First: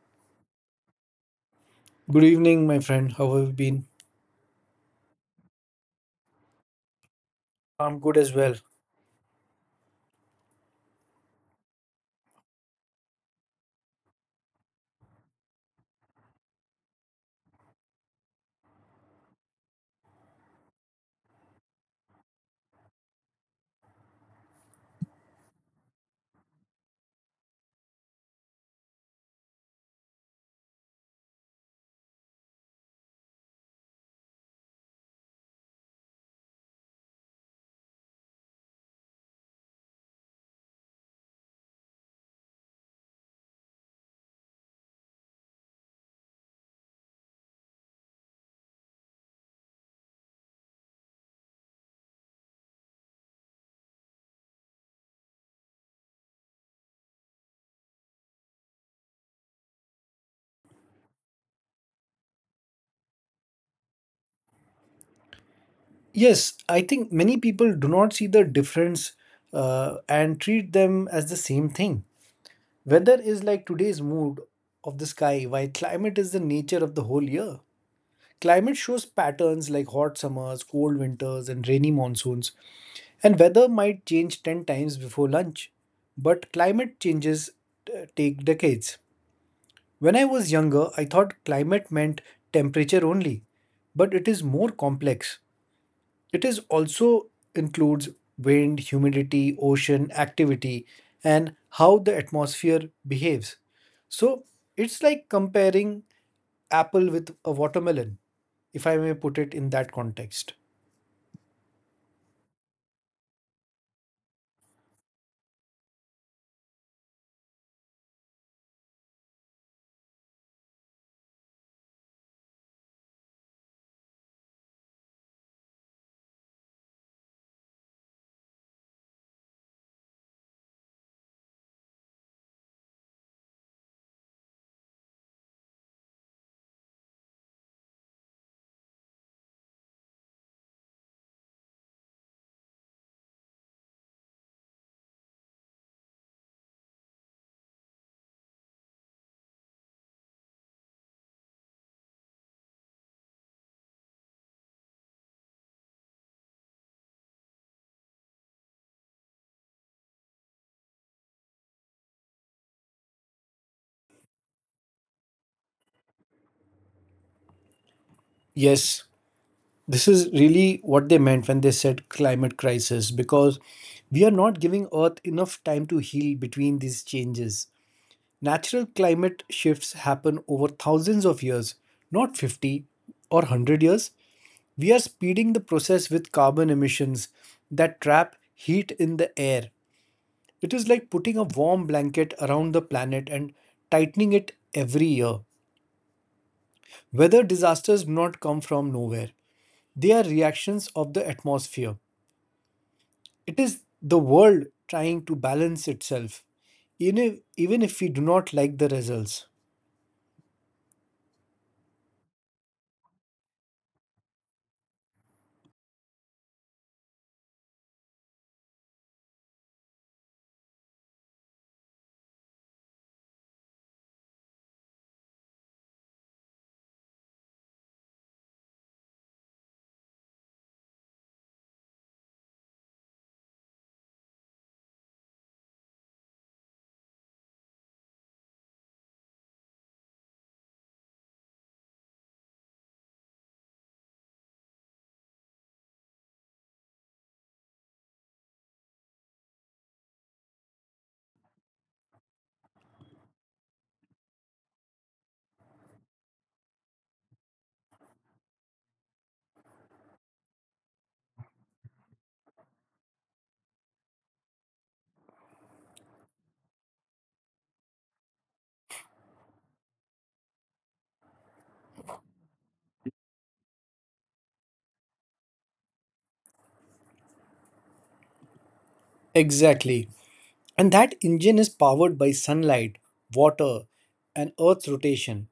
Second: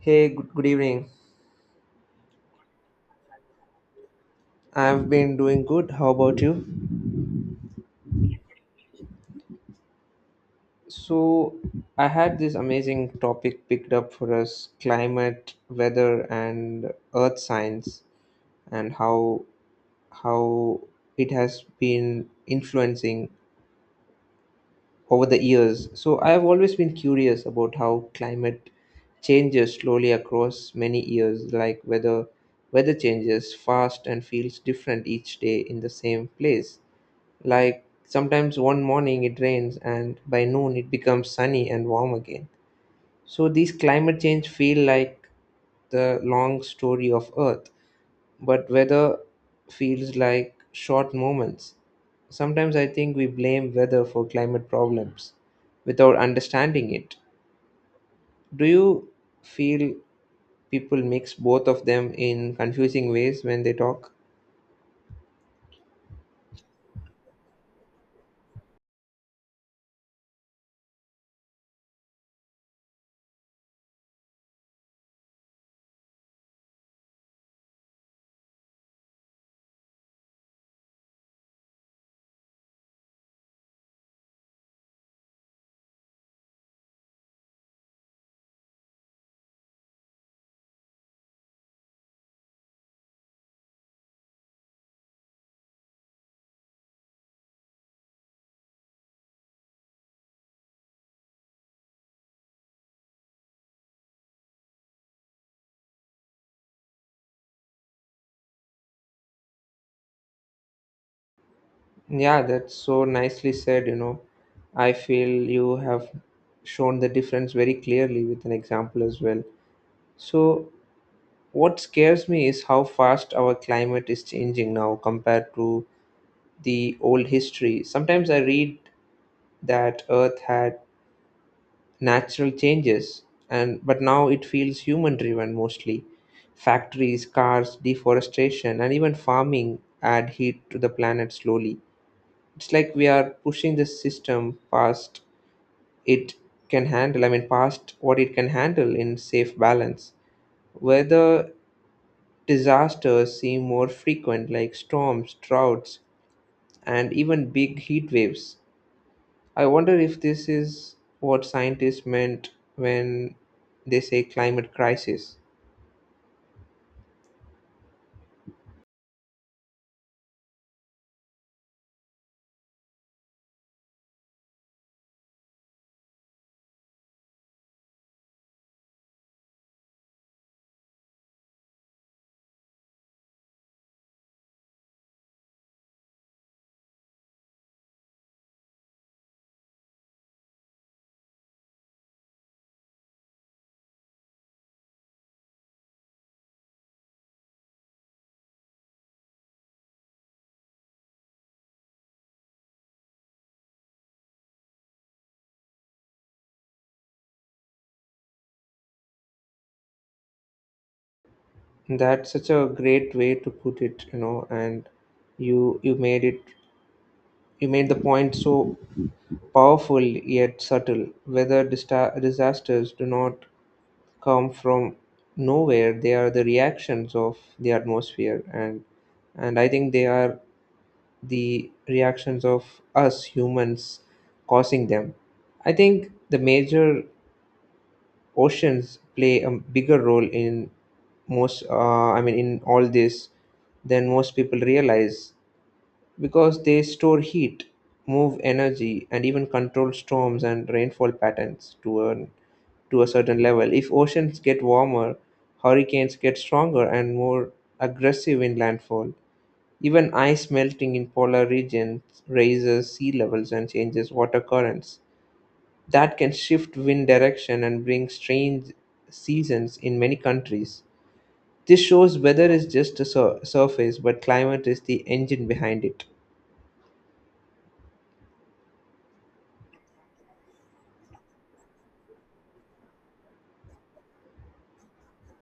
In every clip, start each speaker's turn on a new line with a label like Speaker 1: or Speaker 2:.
Speaker 1: Hey, good evening.
Speaker 2: Good evening, my friend. How have you been?
Speaker 1: I've been doing good. How about you?
Speaker 2: I'm good as well.
Speaker 1: So, I had this amazing topic picked up for us climate, weather, and earth science, and how it has been influencing over the years. So, I've always been curious about how climate changes slowly across many years, like whether weather changes fast and feels different each day in the same place. Like sometimes one morning it rains and by noon it becomes sunny and warm again. So these climate change feel like the long story of Earth, but weather feels like short moments. Sometimes I think we blame weather for climate problems without understanding it. Do you feel people mix both of them in confusing ways when they talk?
Speaker 2: Yes, I think many people do not see the difference and treat them as the same thing. Weather is like today's mood of the sky, while climate is the nature of the whole year. Climate shows patterns like hot summers, cold winters, and rainy monsoons. And weather might change 10 times before lunch, but climate changes take decades. When I was younger, I thought climate meant temperature only, but it is more complex. It is also includes wind, humidity, ocean, activity, and how the atmosphere behaves. So it's like comparing apple with a watermelon, if I may put it in that context.
Speaker 1: Yeah, that's so nicely said. I feel you have shown the difference very clearly with an example as well. So, what scares me is how fast our climate is changing now compared to the old history. Sometimes I read that Earth had natural changes, and but now it feels human driven mostly. Factories, cars, deforestation, and even farming add heat to the planet slowly. It's like we are pushing the system past it can handle, I mean, past what it can handle in safe balance. Weather disasters seem more frequent, like storms, droughts, and even big heat waves. I wonder if this is what scientists meant when they say climate crisis.
Speaker 2: Yes, this is really what they meant when they said climate crisis because we are not giving Earth enough time to heal between these changes. Natural climate shifts happen over thousands of years, not 50 or 100 years. We are speeding the process with carbon emissions that trap heat in the air. It is like putting a warm blanket around the planet and tightening it every year. Weather disasters do not come from nowhere, they are reactions of the atmosphere. It is the world trying to balance itself, even if we do not like the results.
Speaker 1: That's such a great way to put it, and you you made it You made the point so powerful yet subtle. Whether disasters do not come from nowhere, they are the reactions of the atmosphere, and I think they are the reactions of us humans causing them. I think the major oceans play a bigger role in most. I mean, in all this than most people realize, because they store heat, move energy, and even control storms and rainfall patterns to a certain level. If oceans get warmer, hurricanes get stronger and more aggressive in landfall. Even ice melting in polar regions raises sea levels and changes water currents. That can shift wind direction and bring strange seasons in many countries. This shows weather is just a surface, but climate is the engine behind it.
Speaker 2: Exactly. And that engine is powered by sunlight, water, and Earth's rotation.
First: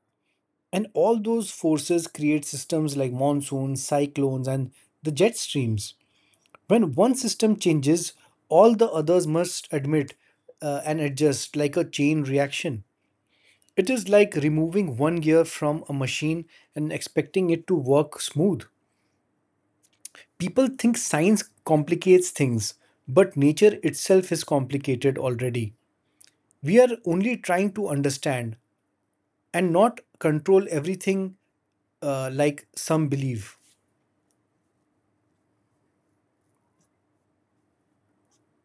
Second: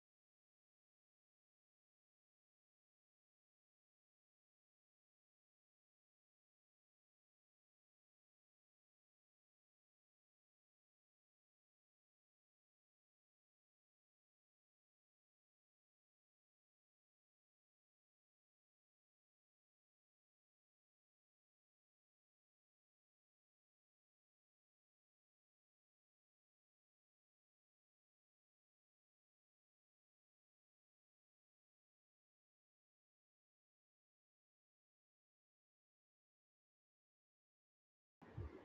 Speaker 2: And all those forces create systems like monsoons, cyclones, and the jet streams. When one system changes, all the others must admit and adjust like a chain reaction. It is like removing one gear from a machine and expecting it to work smooth. People think science complicates things, but nature itself is complicated already. We are only trying to understand and not control everything, like some believe.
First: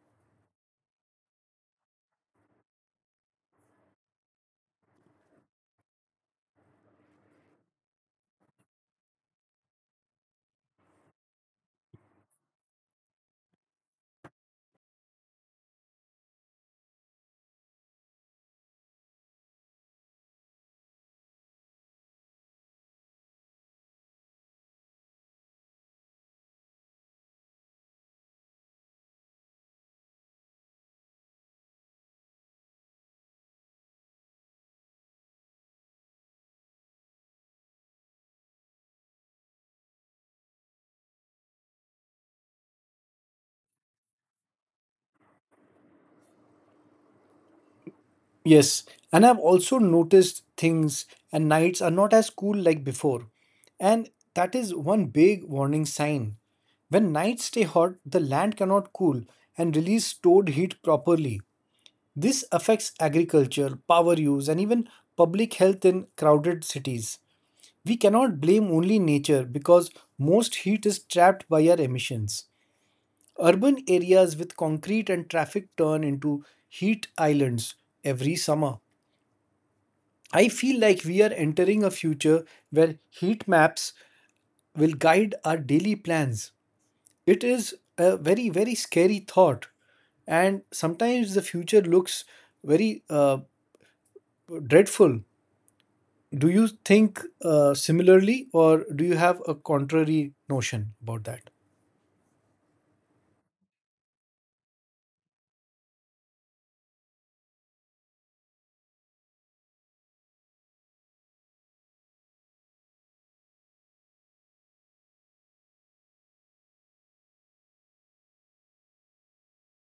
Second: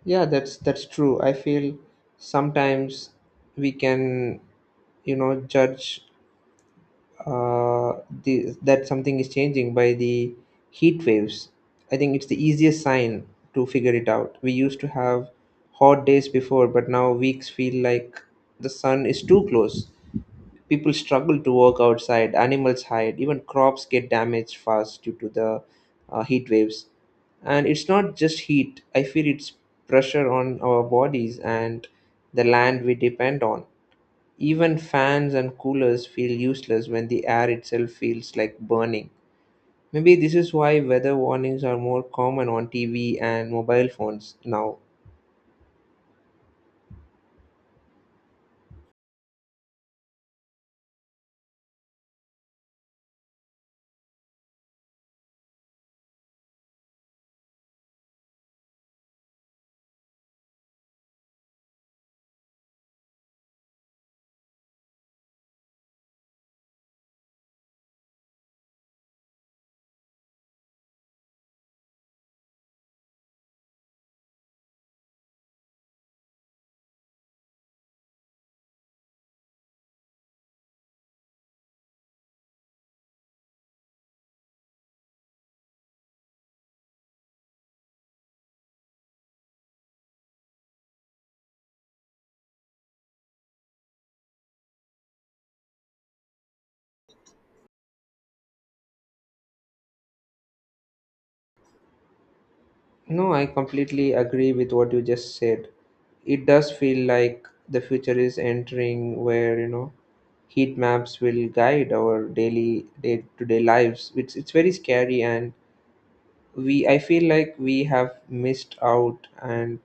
Speaker 1: Yeah, that's true. I feel sometimes we can, judge uh, the that something is changing by the heat waves. I think it's the easiest sign to figure it out. We used to have hot days before, but now weeks feel like the sun is too close. People struggle to work outside, animals hide, even crops get damaged fast due to the heat waves. And it's not just heat, I feel it's pressure on our bodies and the land we depend on. Even fans and coolers feel useless when the air itself feels like burning. Maybe this is why weather warnings are more common on TV and mobile phones now.
Speaker 2: Yes, and I've also noticed things and nights are not as cool like before. And that is one big warning sign. When nights stay hot, the land cannot cool and release stored heat properly. This affects agriculture, power use, and even public health in crowded cities. We cannot blame only nature because most heat is trapped by our emissions. Urban areas with concrete and traffic turn into heat islands every summer. I feel like we are entering a future where heat maps will guide our daily plans. It is a very, very scary thought, and sometimes the future looks very, dreadful. Do you think, similarly, or do you have a contrary notion about that?
Speaker 1: No, I completely agree with what you just said. It does feel like the future is entering where, heat maps will guide our daily day-to-day lives. It's very scary, and we I feel like we have missed out, and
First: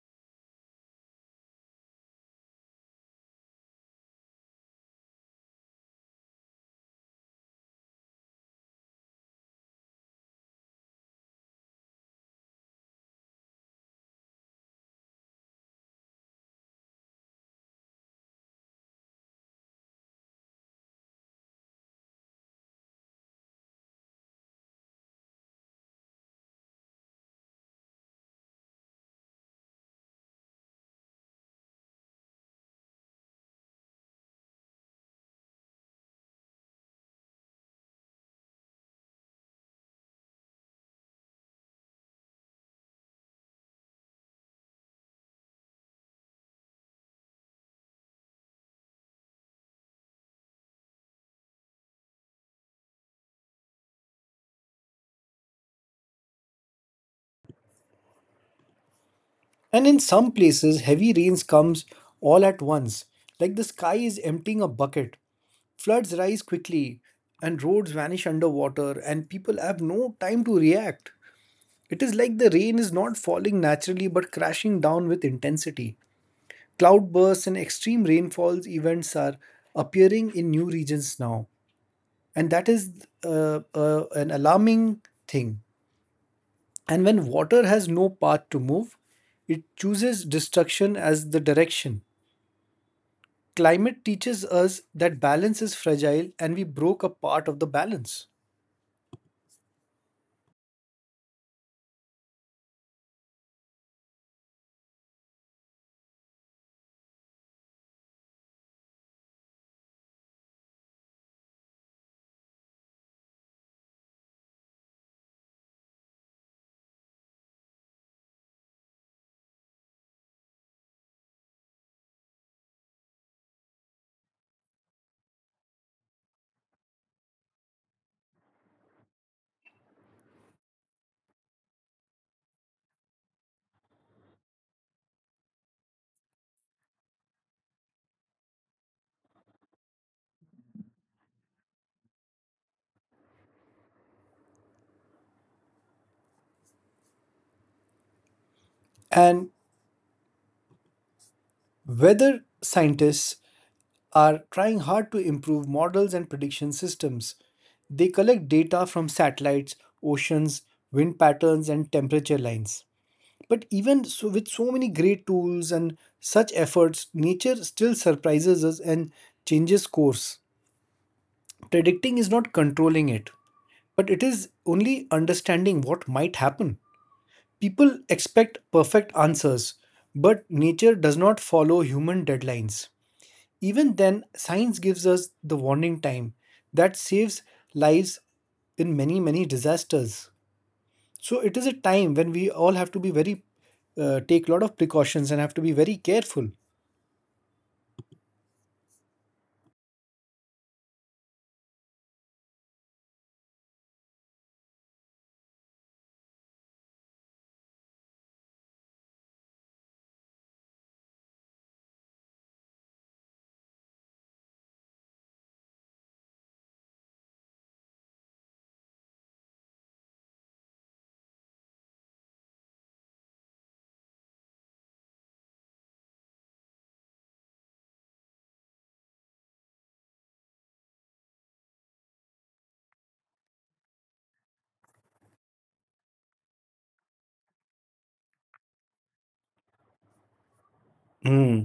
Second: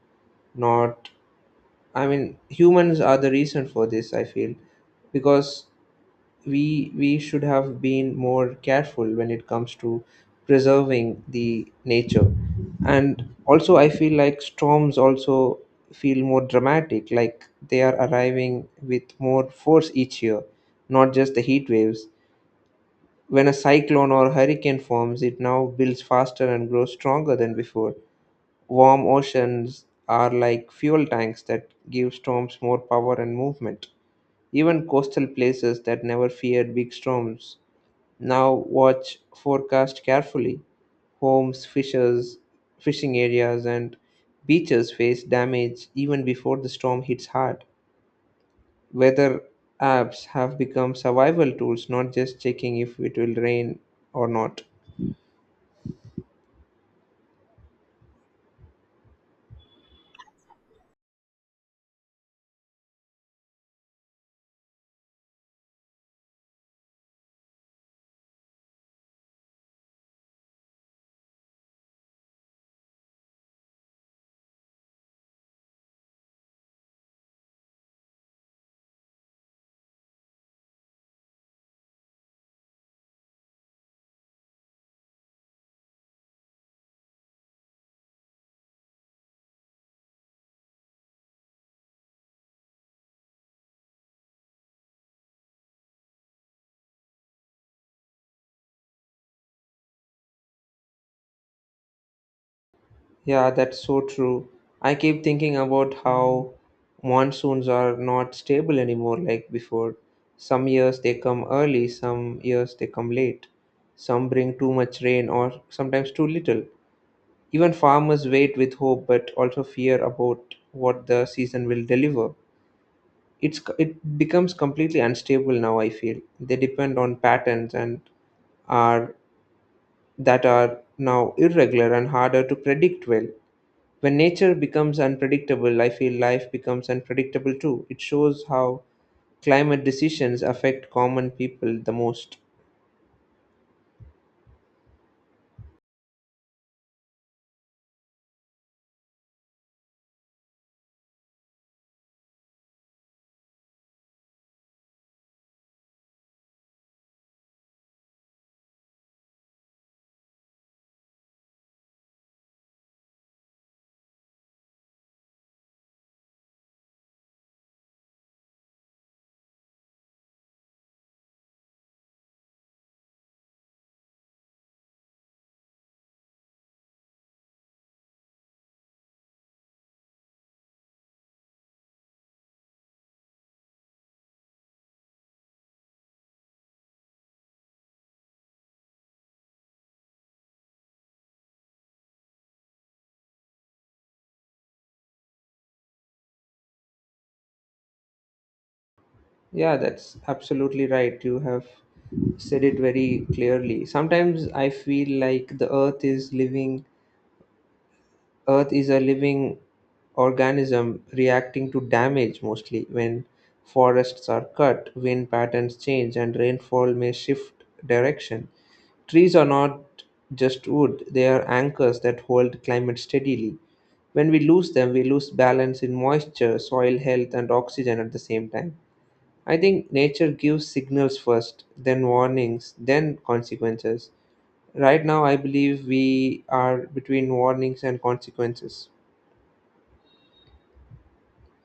Speaker 1: not, I mean, humans are the reason for this, I feel. Because we should have been more careful when it comes to preserving the nature. And also, I feel like storms also feel more dramatic, like they are arriving with more force each year, not just the heat waves. When a cyclone or hurricane forms, it now builds faster and grows stronger than before. Warm oceans are like fuel tanks that give storms more power and movement. Even coastal places that never feared big storms now watch forecast carefully. Homes, fishers, fishing areas, and beaches face damage even before the storm hits hard. Weather apps have become survival tools, not just checking if it will rain or not.
Speaker 2: And in some places, heavy rains comes all at once, like the sky is emptying a bucket. Floods rise quickly, and roads vanish underwater, and people have no time to react. It is like the rain is not falling naturally but crashing down with intensity. Cloudbursts and extreme rainfalls events are appearing in new regions now, and that is an alarming thing. And when water has no path to move, it chooses destruction as the direction. Climate teaches us that balance is fragile and we broke a part of the balance.
Speaker 1: Yeah, that's so true. I keep thinking about how monsoons are not stable anymore like before. Some years they come early, some years they come late. Some bring too much rain or sometimes too little. Even farmers wait with hope but also fear about what the season will deliver. It becomes completely unstable now, I feel. They depend on patterns and are that are now irregular and harder to predict well. When nature becomes unpredictable, I feel life becomes unpredictable too. It shows how climate decisions affect common people the most.
Speaker 2: And whether scientists are trying hard to improve models and prediction systems, they collect data from satellites, oceans, wind patterns, and temperature lines. But even so, with so many great tools and such efforts, nature still surprises us and changes course. Predicting is not controlling it, but it is only understanding what might happen. People expect perfect answers, but nature does not follow human deadlines. Even then, science gives us the warning time that saves lives in many, many disasters. So it is a time when we all have to be very, take a lot of precautions and have to be very careful.
Speaker 1: Yeah, that's absolutely right. You have said it very clearly. Sometimes I feel like the earth is living, earth is a living organism reacting to damage, mostly when forests are cut, wind patterns change, and rainfall may shift direction. Trees are not just wood, they are anchors that hold climate steadily. When we lose them, we lose balance in moisture, soil health, and oxygen at the same time. I think nature gives signals first, then warnings, then consequences. Right now, I believe we are between warnings and consequences.
Speaker 2: Hmm.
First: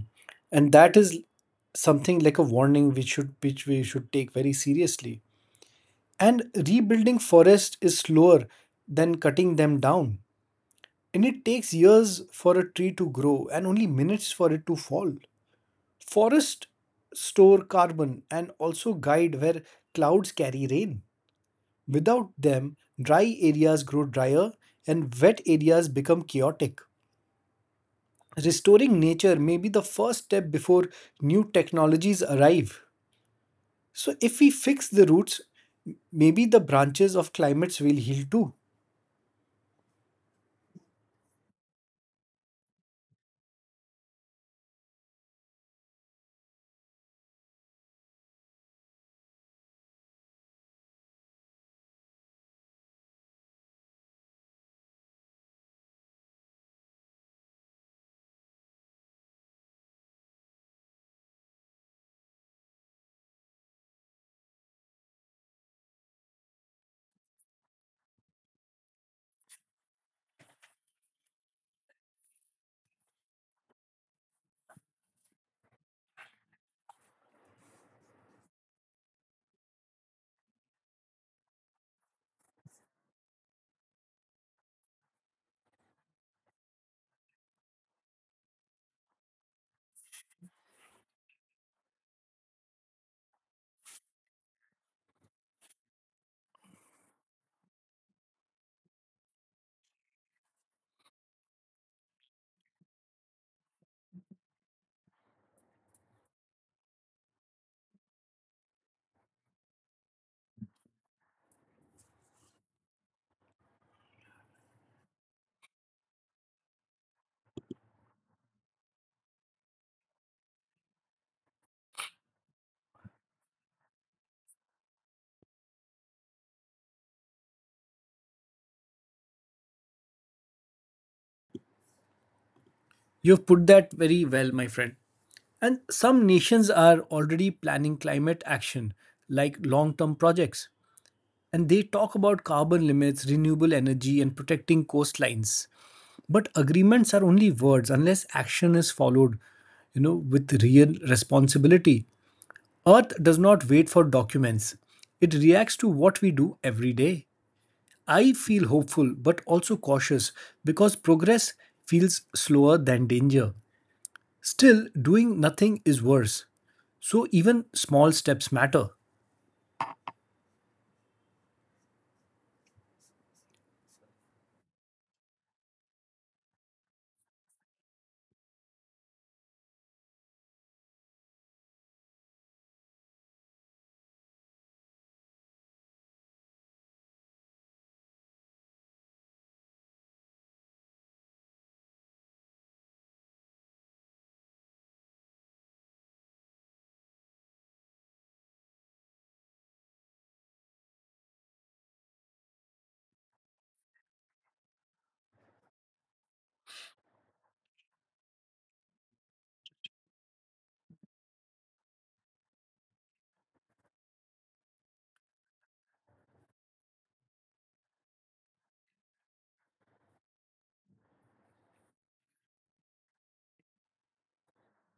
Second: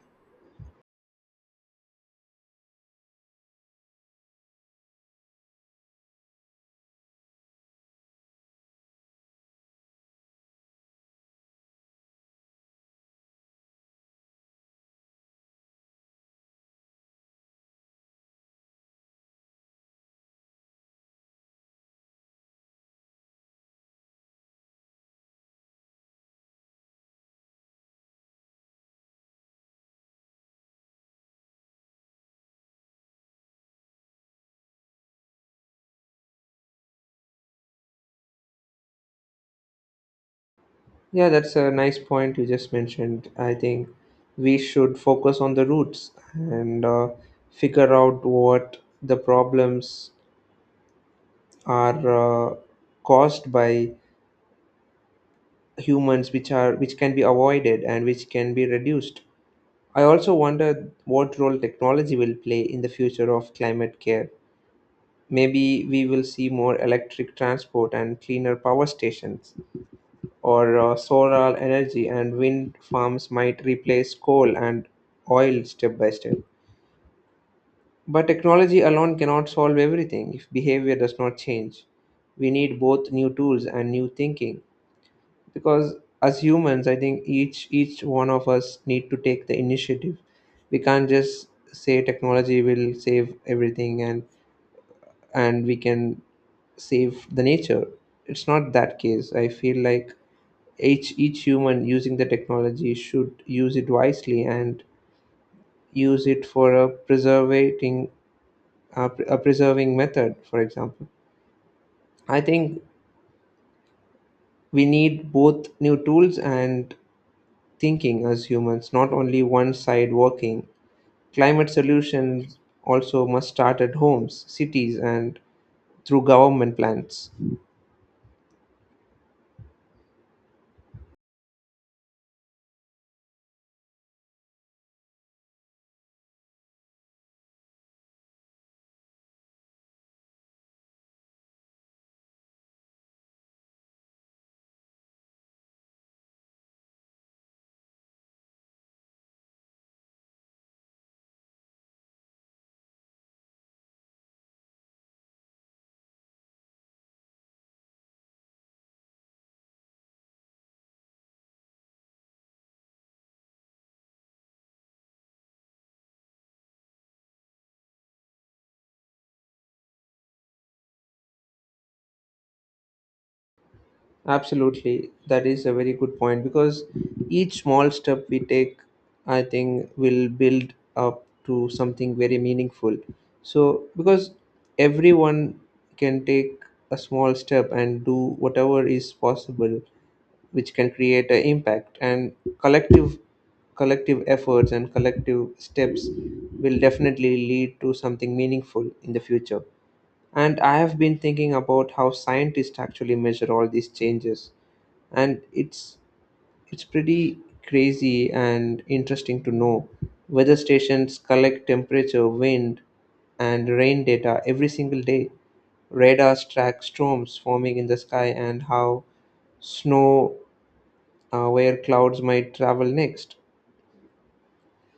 Speaker 2: And that is something like a warning which should which we should take very seriously. And rebuilding forests is slower than cutting them down. And it takes years for a tree to grow and only minutes for it to fall. Forests store carbon and also guide where clouds carry rain. Without them, dry areas grow drier and wet areas become chaotic. Restoring nature may be the first step before new technologies arrive. So, if we fix the roots, maybe the branches of climates will heal too.
Speaker 1: Yeah, that's a nice point you just mentioned. I think we should focus on the roots and figure out what the problems are, caused by humans, which can be avoided and which can be reduced. I also wonder what role technology will play in the future of climate care. Maybe we will see more electric transport and cleaner power stations, or solar energy and wind farms might replace coal and oil step by step. But technology alone cannot solve everything if behavior does not change. We need both new tools and new thinking, because as humans, I think each one of us need to take the initiative. We can't just say technology will save everything and we can save the nature. It's not that case, I feel like each human using the technology should use it wisely, and use it for a preserving method, for example. I think we need both new tools and thinking as humans, not only one side working. Climate solutions also must start at homes, cities, and through government plans.
Speaker 2: You've put that very well, my friend. And some nations are already planning climate action, like long term projects. And they talk about carbon limits, renewable energy, and protecting coastlines. But agreements are only words unless action is followed, you know, with real responsibility. Earth does not wait for documents, it reacts to what we do every day. I feel hopeful but also cautious because progress feels slower than danger. Still, doing nothing is worse. So, even small steps matter.
Speaker 1: Absolutely, that is a very good point, because each small step we take, I think, will build up to something very meaningful. So, because everyone can take a small step and do whatever is possible, which can create an impact, and collective collective efforts and collective steps will definitely lead to something meaningful in the future. And I have been thinking about how scientists actually measure all these changes, and it's pretty crazy and interesting to know. Weather stations collect temperature, wind, and rain data every single day. Radars track storms forming in the sky, and how snow where clouds might travel next.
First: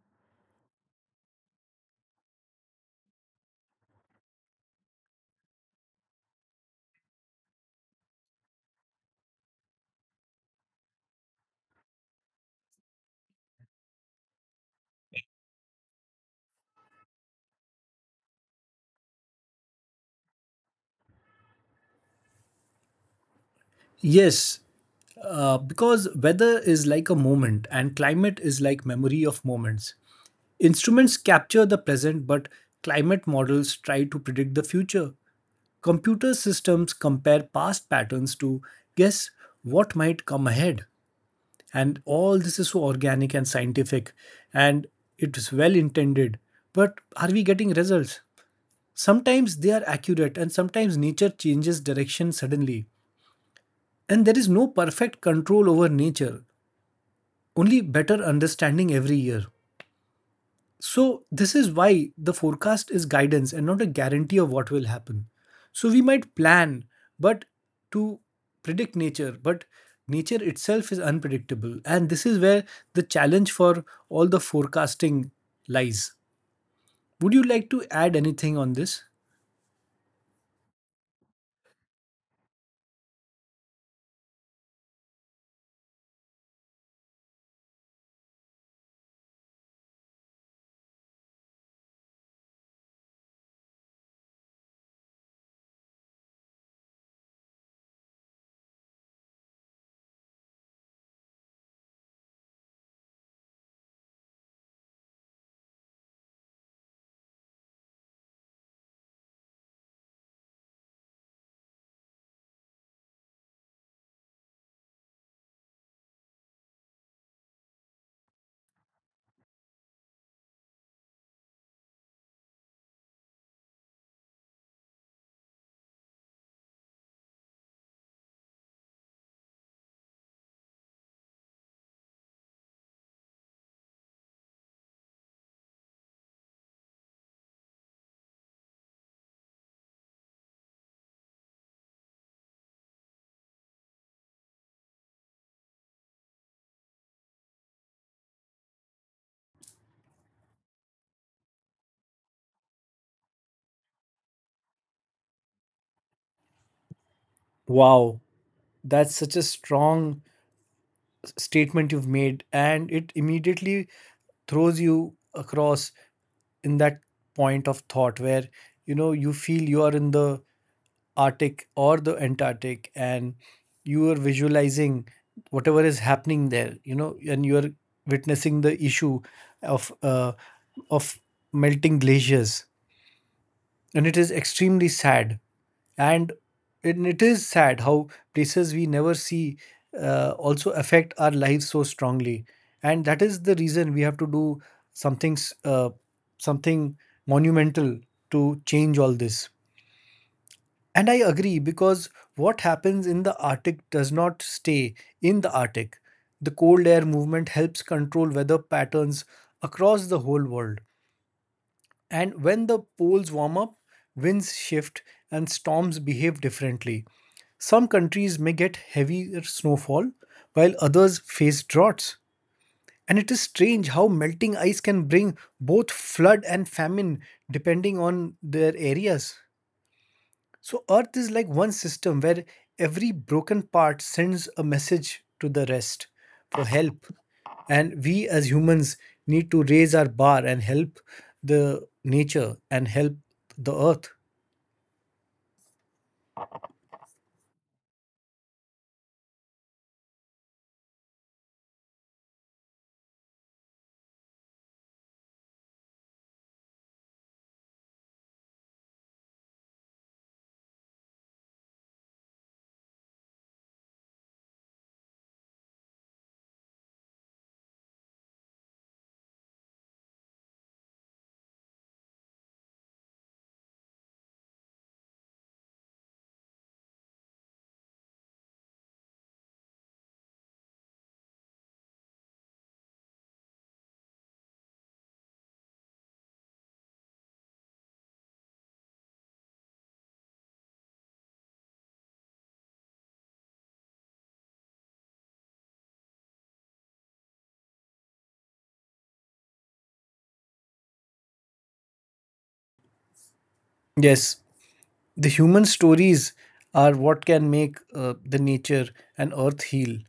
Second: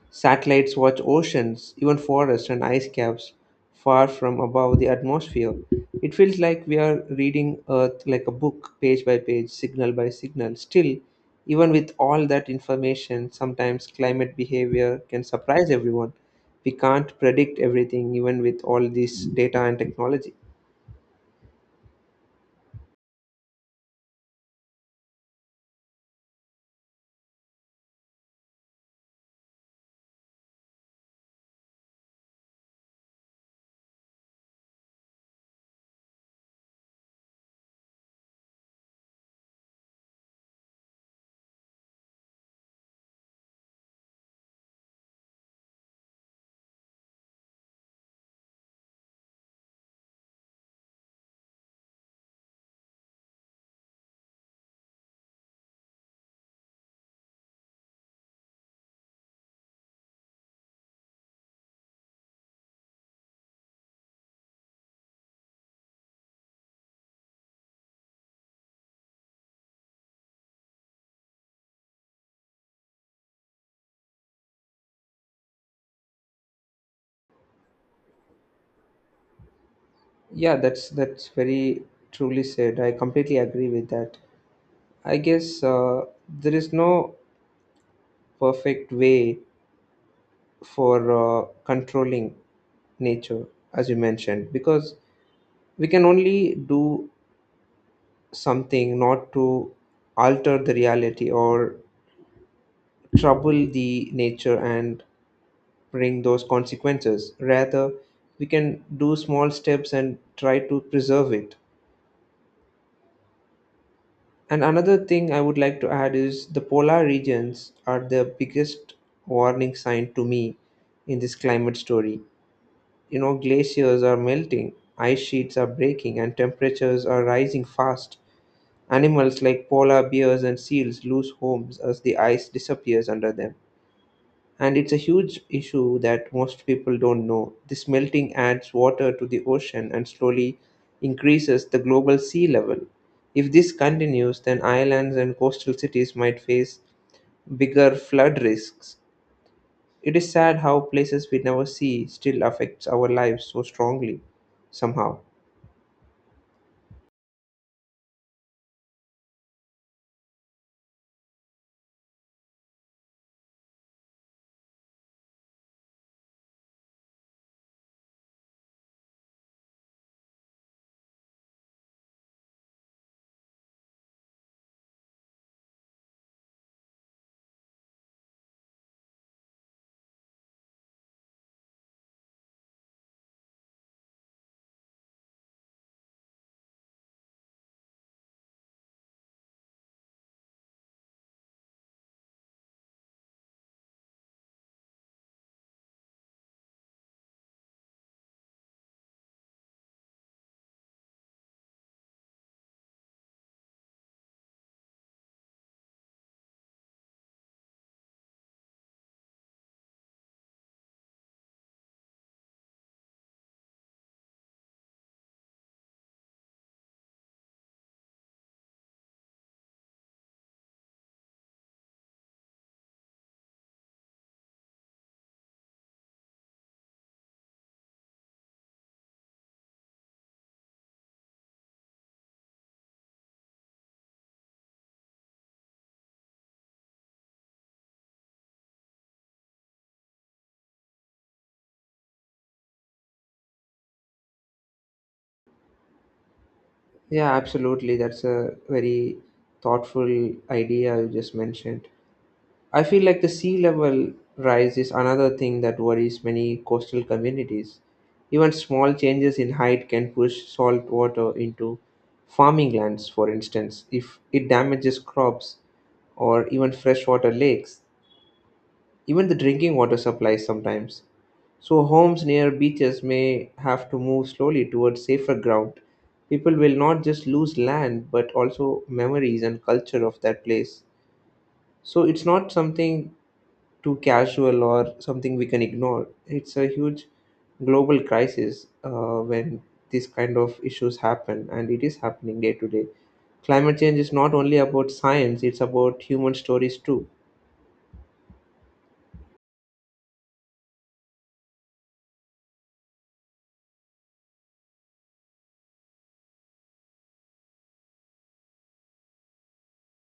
Speaker 1: Satellites watch oceans, even forests and ice caps, far from above the atmosphere. It feels like we are reading Earth like a book, page by page, signal by signal. Still, even with all that information, sometimes climate behavior can surprise everyone. We can't predict everything, even with all this data and technology.
Speaker 2: Yes, because weather is like a moment and climate is like memory of moments. Instruments capture the present, but climate models try to predict the future. Computer systems compare past patterns to guess what might come ahead. And all this is so organic and scientific, and it's well intended. But are we getting results? Sometimes they are accurate, and sometimes nature changes direction suddenly. And there is no perfect control over nature, only better understanding every year. So, this is why the forecast is guidance and not a guarantee of what will happen. So, we might plan, but to predict nature, but nature itself is unpredictable. And this is where the challenge for all the forecasting lies. Would you like to add anything on this?
Speaker 1: Yeah, that's very truly said. I completely agree with that. I guess there is no perfect way for controlling nature, as you mentioned, because we can only do something not to alter the reality or trouble the nature and bring those consequences. Rather, we can do small steps and try to preserve it. And another thing I would like to add is the polar regions are the biggest warning sign to me in this climate story. Glaciers are melting, ice sheets are breaking, and temperatures are rising fast. Animals like polar bears and seals lose homes as the ice disappears under them. And it's a huge issue that most people don't know. This melting adds water to the ocean and slowly increases the global sea level. If this continues, then islands and coastal cities might face bigger flood risks. It is sad how places we never see still affects our lives so strongly somehow.
Speaker 2: Wow, that's such a strong statement you've made, and it immediately throws you across in that point of thought where, you know, you feel you are in the Arctic or the Antarctic, and you are visualizing whatever is happening there, you know, and you are witnessing the issue of uh, of melting glaciers, and it is extremely sad. And it is sad how places we never see, also affect our lives so strongly, and that is the reason we have to do something s- uh, something monumental to change all this. And I agree, because what happens in the Arctic does not stay in the Arctic. The cold air movement helps control weather patterns across the whole world, and when the poles warm up, winds shift and storms behave differently. Some countries may get heavier snowfall, while others face droughts. And it is strange how melting ice can bring both flood and famine depending on their areas. So, Earth is like one system where every broken part sends a message to the rest for help. And we as humans need to raise our bar and help the nature and help the Earth.
Speaker 1: Yeah, absolutely. That's a very thoughtful idea you just mentioned. I feel like the sea level rise is another thing that worries many coastal communities. Even small changes in height can push salt water into farming lands, for instance, if it damages crops or even freshwater lakes. Even the drinking water supplies sometimes. So, homes near beaches may have to move slowly towards safer ground. People will not just lose land but also memories and culture of that place. So, it's not something too casual or something we can ignore. It's a huge global crisis when these kind of issues happen, and it is happening day to day. Climate change is not only about science, it's about human stories too.
Speaker 2: Yes, the human stories are what can make, the nature and earth heal.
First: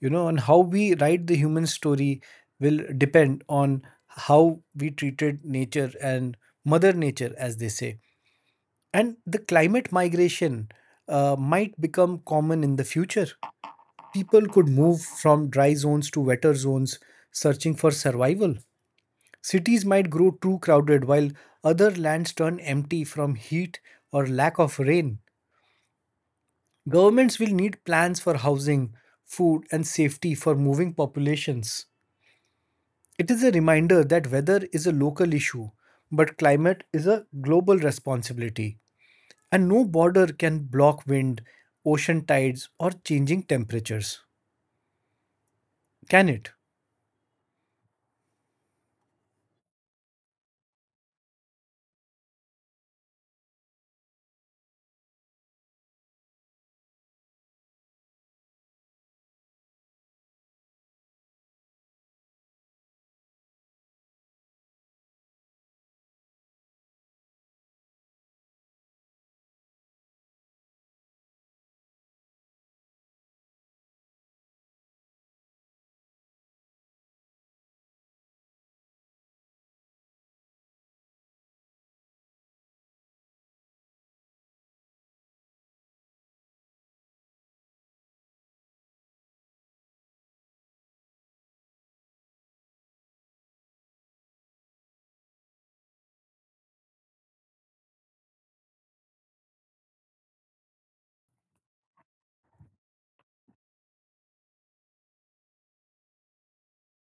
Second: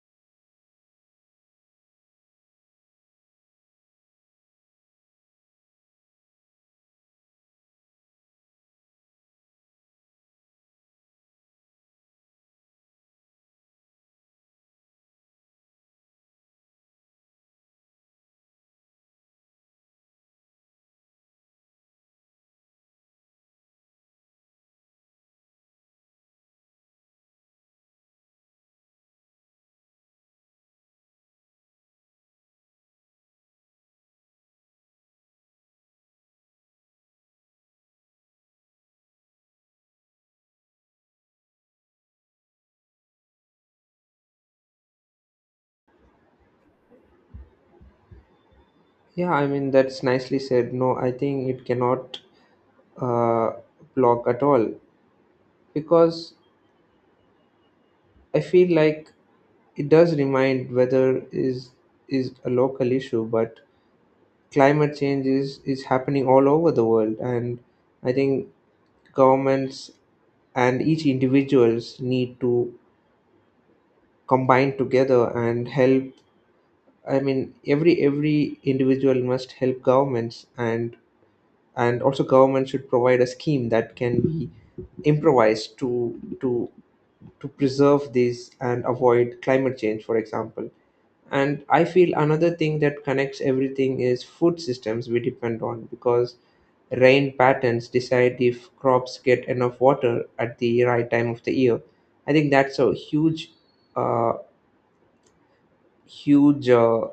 Speaker 2: You know, and how we write the human story will depend on how we treated nature and Mother Nature, as they say. And the climate migration, might become common in the future. People could move from dry zones to wetter zones, searching for survival. Cities might grow too crowded while other lands turn empty from heat or lack of rain. Governments will need plans for housing, food, and safety for moving populations. It is a reminder that weather is a local issue, but climate is a global responsibility, and no border can block wind, ocean tides, or changing temperatures. Can it?
Speaker 1: Yeah, I mean, that's nicely said. No, I think it cannot uh, block at all because I feel like it does remind weather is a local issue, but climate change is happening all over the world, and I think governments and each individuals need to combine together and help. I mean, every individual must help governments and also government should provide a scheme that can be improvised to preserve this and avoid climate change, for example. And I feel another thing that connects everything is food systems we depend on, because rain patterns decide if crops get enough water at the right time of the year. I think that's a huge uh, huge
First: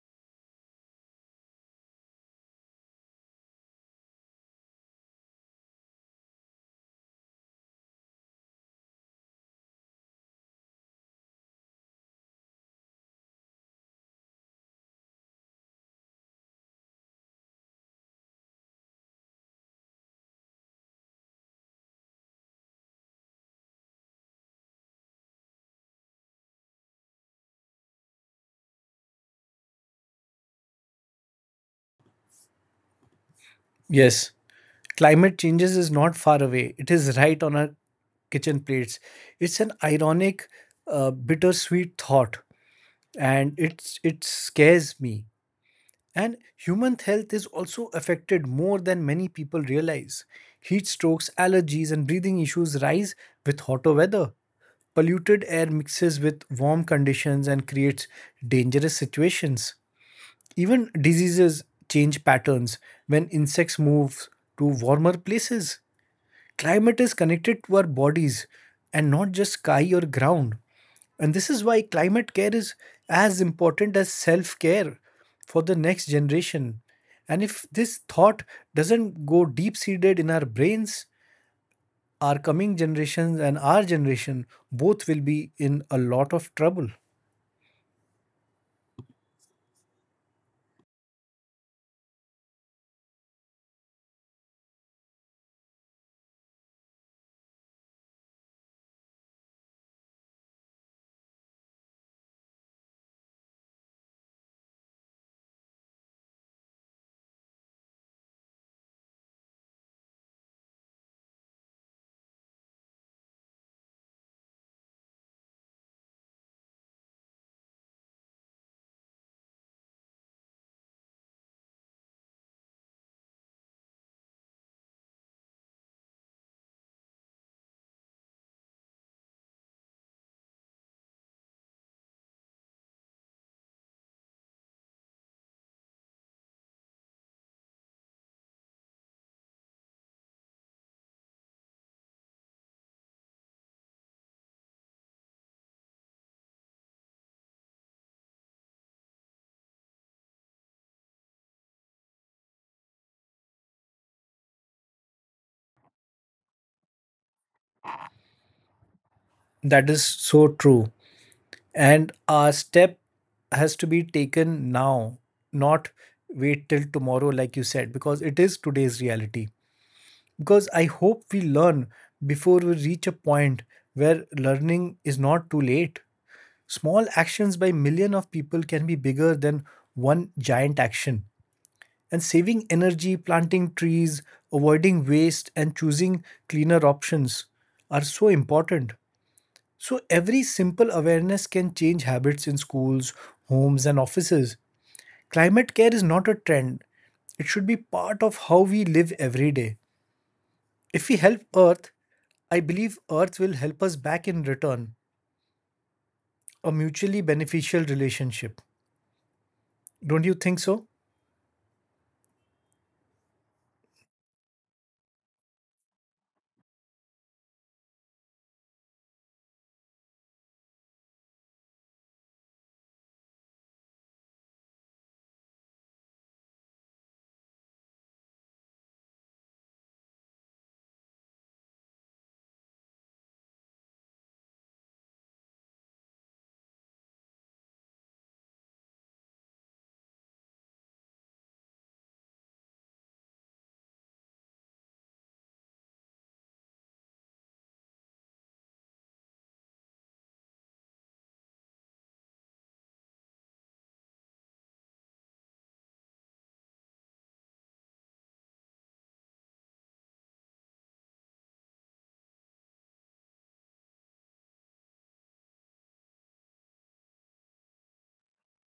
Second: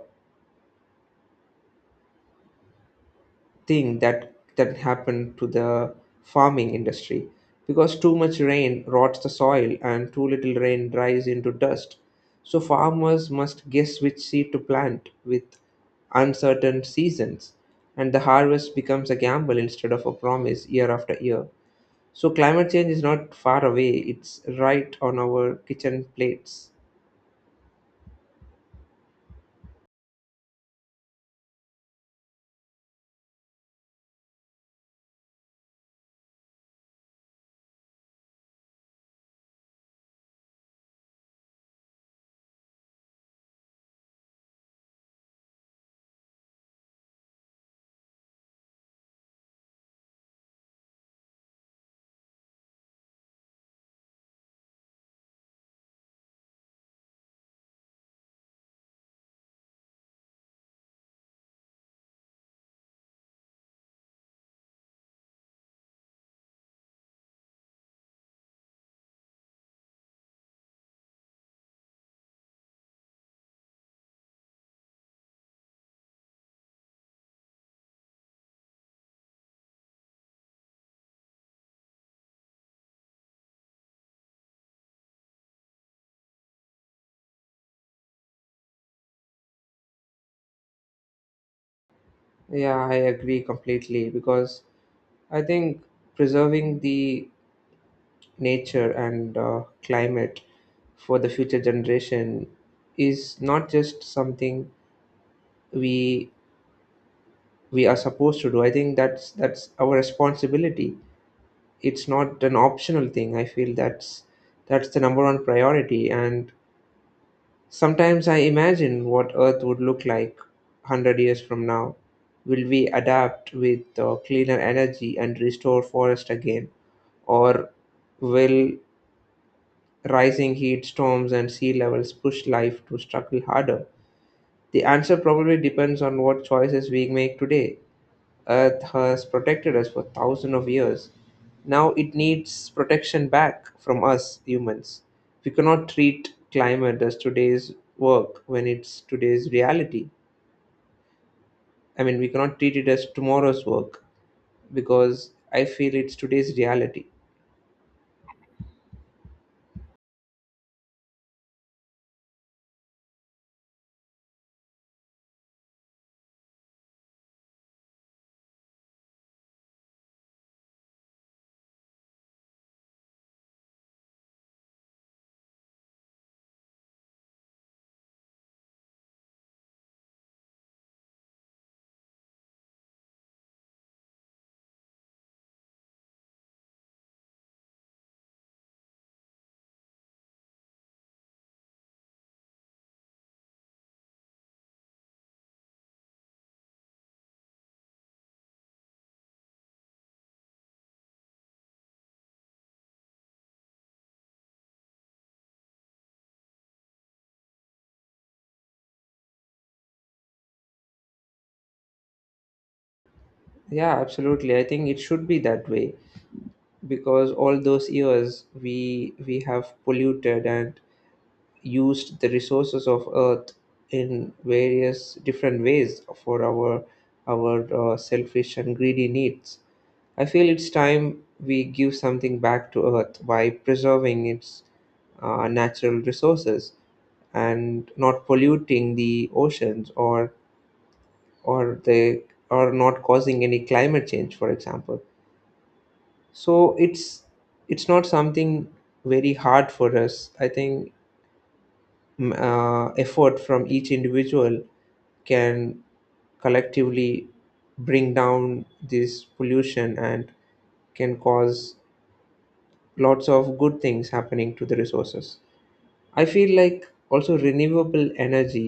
Speaker 1: thing that happened to the farming industry, because too much rain rots the soil and too little rain dries into dust. So farmers must guess which seed to plant with uncertain seasons, and the harvest becomes a gamble instead of a promise year after year. So climate change is not far away, it's right on our kitchen plates.
Speaker 2: Yes, climate changes is not far away. It is right on our kitchen plates. It's an ironic, bittersweet thought, and it scares me. And human health is also affected more than many people realize. Heat strokes, allergies, and breathing issues rise with hotter weather. Polluted air mixes with warm conditions and creates dangerous situations. Even diseases change patterns when insects move to warmer places. Climate is connected to our bodies and not just sky or ground. And this is why climate care is as important as self care for the next generation. And if this thought doesn't go deep seated in our brains, our coming generations and our generation both will be in a lot of trouble.
Speaker 1: Yeah, I agree completely, because I think preserving the nature and climate for the future generation is not just something we we are supposed to do. I think that's our responsibility. It's not an optional thing. I feel that's the number one priority. And sometimes I imagine what Earth would look like 100 years from now. Will we adapt with cleaner energy and restore forest again, or will rising heat, storms, and sea levels push life to struggle harder? The answer probably depends on what choices we make today. Earth has protected us for thousands of years. Now it needs protection back from us humans. We cannot treat climate as today's work when it's today's reality. I mean, we cannot treat it as tomorrow's work because I feel it's today's reality.
Speaker 2: That is so true. And our step has to be taken now, not wait till tomorrow, like you said, because it is today's reality. Because I hope we learn before we reach a point where learning is not too late. Small actions by million of people can be bigger than one giant action. And saving energy, planting trees, avoiding waste, and choosing cleaner options are so important. So, every simple awareness can change habits in schools, homes, and offices. Climate care is not a trend, it should be part of how we live every day. If we help Earth, I believe Earth will help us back in return, a mutually beneficial relationship. Don't you think so?
Speaker 1: Yeah, absolutely. I think it should be that way, because all those years we have polluted and used the resources of Earth in various different ways for our selfish and greedy needs. I feel it's time we give something back to Earth by preserving its natural resources and not polluting the oceans, or the or not causing any climate change, for example. So it's not something very hard for us, I think. Effort from each individual can collectively bring down this pollution and can cause lots of good things happening to the resources. I feel like also renewable energy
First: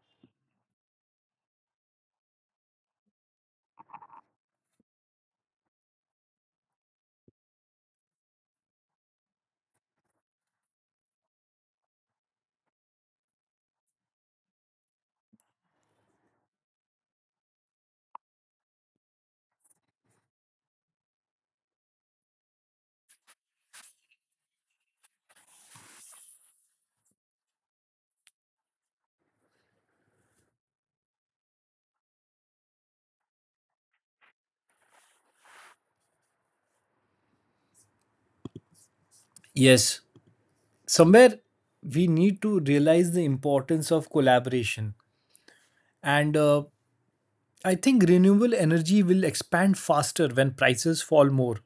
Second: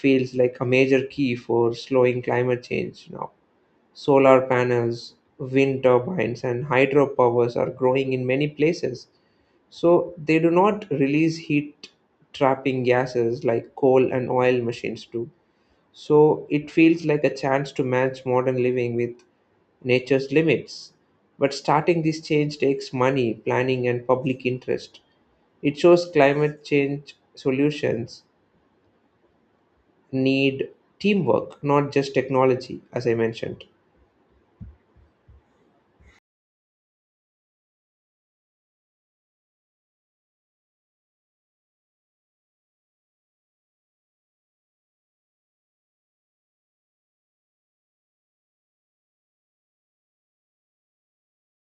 Speaker 1: feels like a major key for slowing climate change now. Solar panels, wind turbines, and hydropowers are growing in many places. So they do not release heat trapping gases like coal and oil machines do. So it feels like a chance to match modern living with nature's limits. But starting this change takes money, planning, and public interest. It shows climate change solutions need teamwork, not just technology, as I mentioned.
Speaker 2: Yes, somewhere we need to realize the importance of collaboration. And, I think renewable energy will expand faster when prices fall more.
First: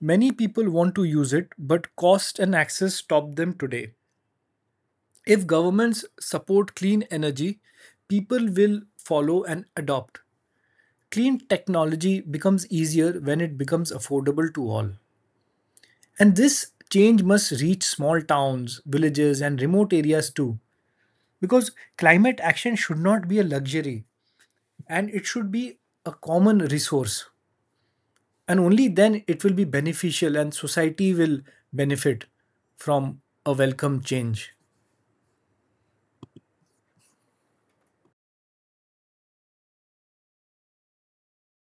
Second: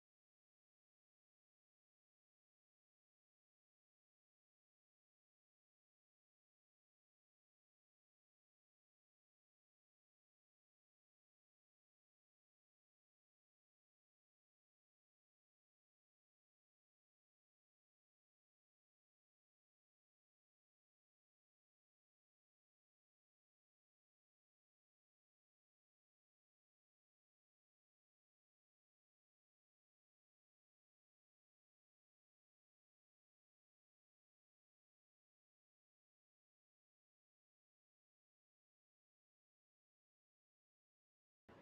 Speaker 2: Many people want to use it, but cost and access stop them today. If governments support clean energy, people will follow and adopt. Clean technology becomes easier when it becomes affordable to all. And this change must reach small towns, villages, and remote areas too. Because climate action should not be a luxury and it should be a common resource. And only then it will be beneficial and society will benefit from a welcome change.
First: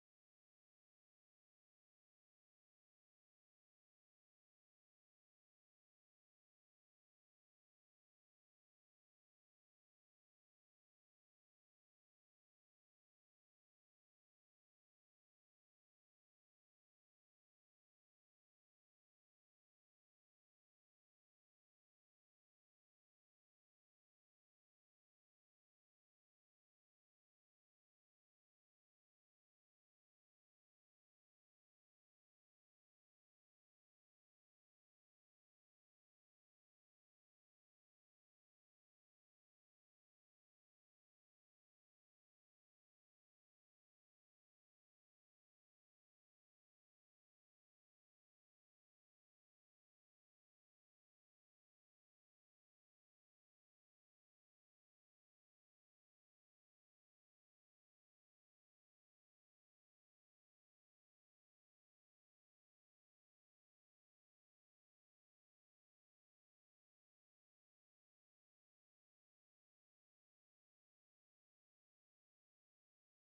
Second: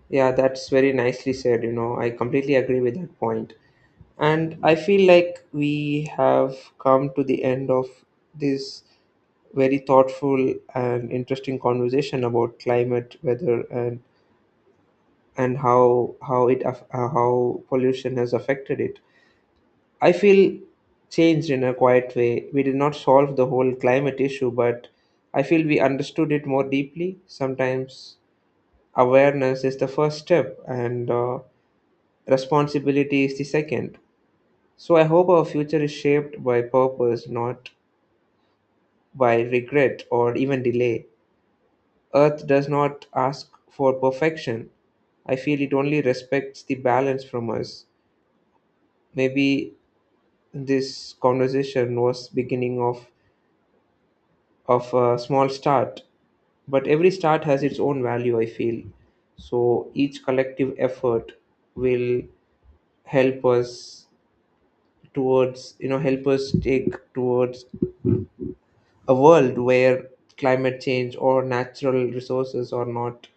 Speaker 1: Yeah, that's very nicely said. You know, I completely agree with that point. And I feel like we have come to the end of this very thoughtful and interesting conversation about climate, weather, and how pollution has affected it. I feel changed in a quiet way. We did not solve the whole climate issue, but I feel we understood it more deeply. Sometimes awareness is the first step, and responsibility is the second. So I hope our future is shaped by purpose, not by regret or even delay. Earth does not ask for perfection. I feel it only respects the balance from us. Maybe this conversation was beginning of a small start, but every start has its own value, I feel. So each collective effort will help us towards, help us take towards a world where climate change or natural resources are not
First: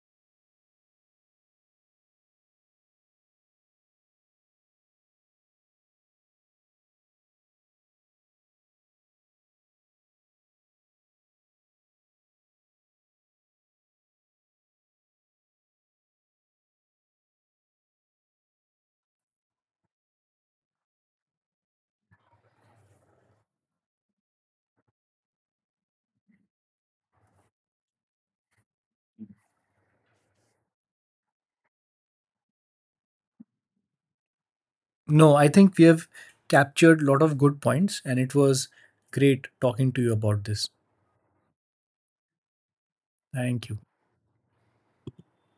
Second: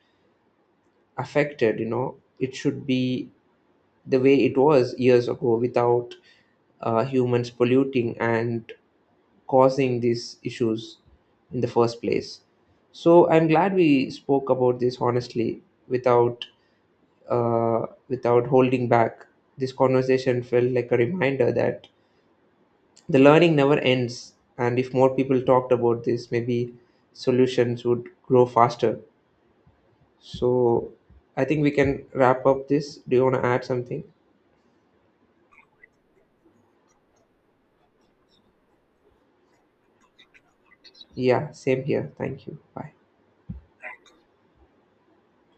Speaker 1: affected. It should be the way it was years ago, without humans polluting and causing these issues in the first place. So I'm glad we spoke about this honestly, without uh, without holding back. This conversation felt like a reminder that the learning never ends, and if more people talked about this, maybe solutions would grow faster. So I think we can wrap up this. Do you want to add something?
Speaker 2: No, I think we have captured a lot of good points and it was great talking to you about this.
Speaker 1: Yeah, same here. Thank you. Bye.
Speaker 2: Thank you.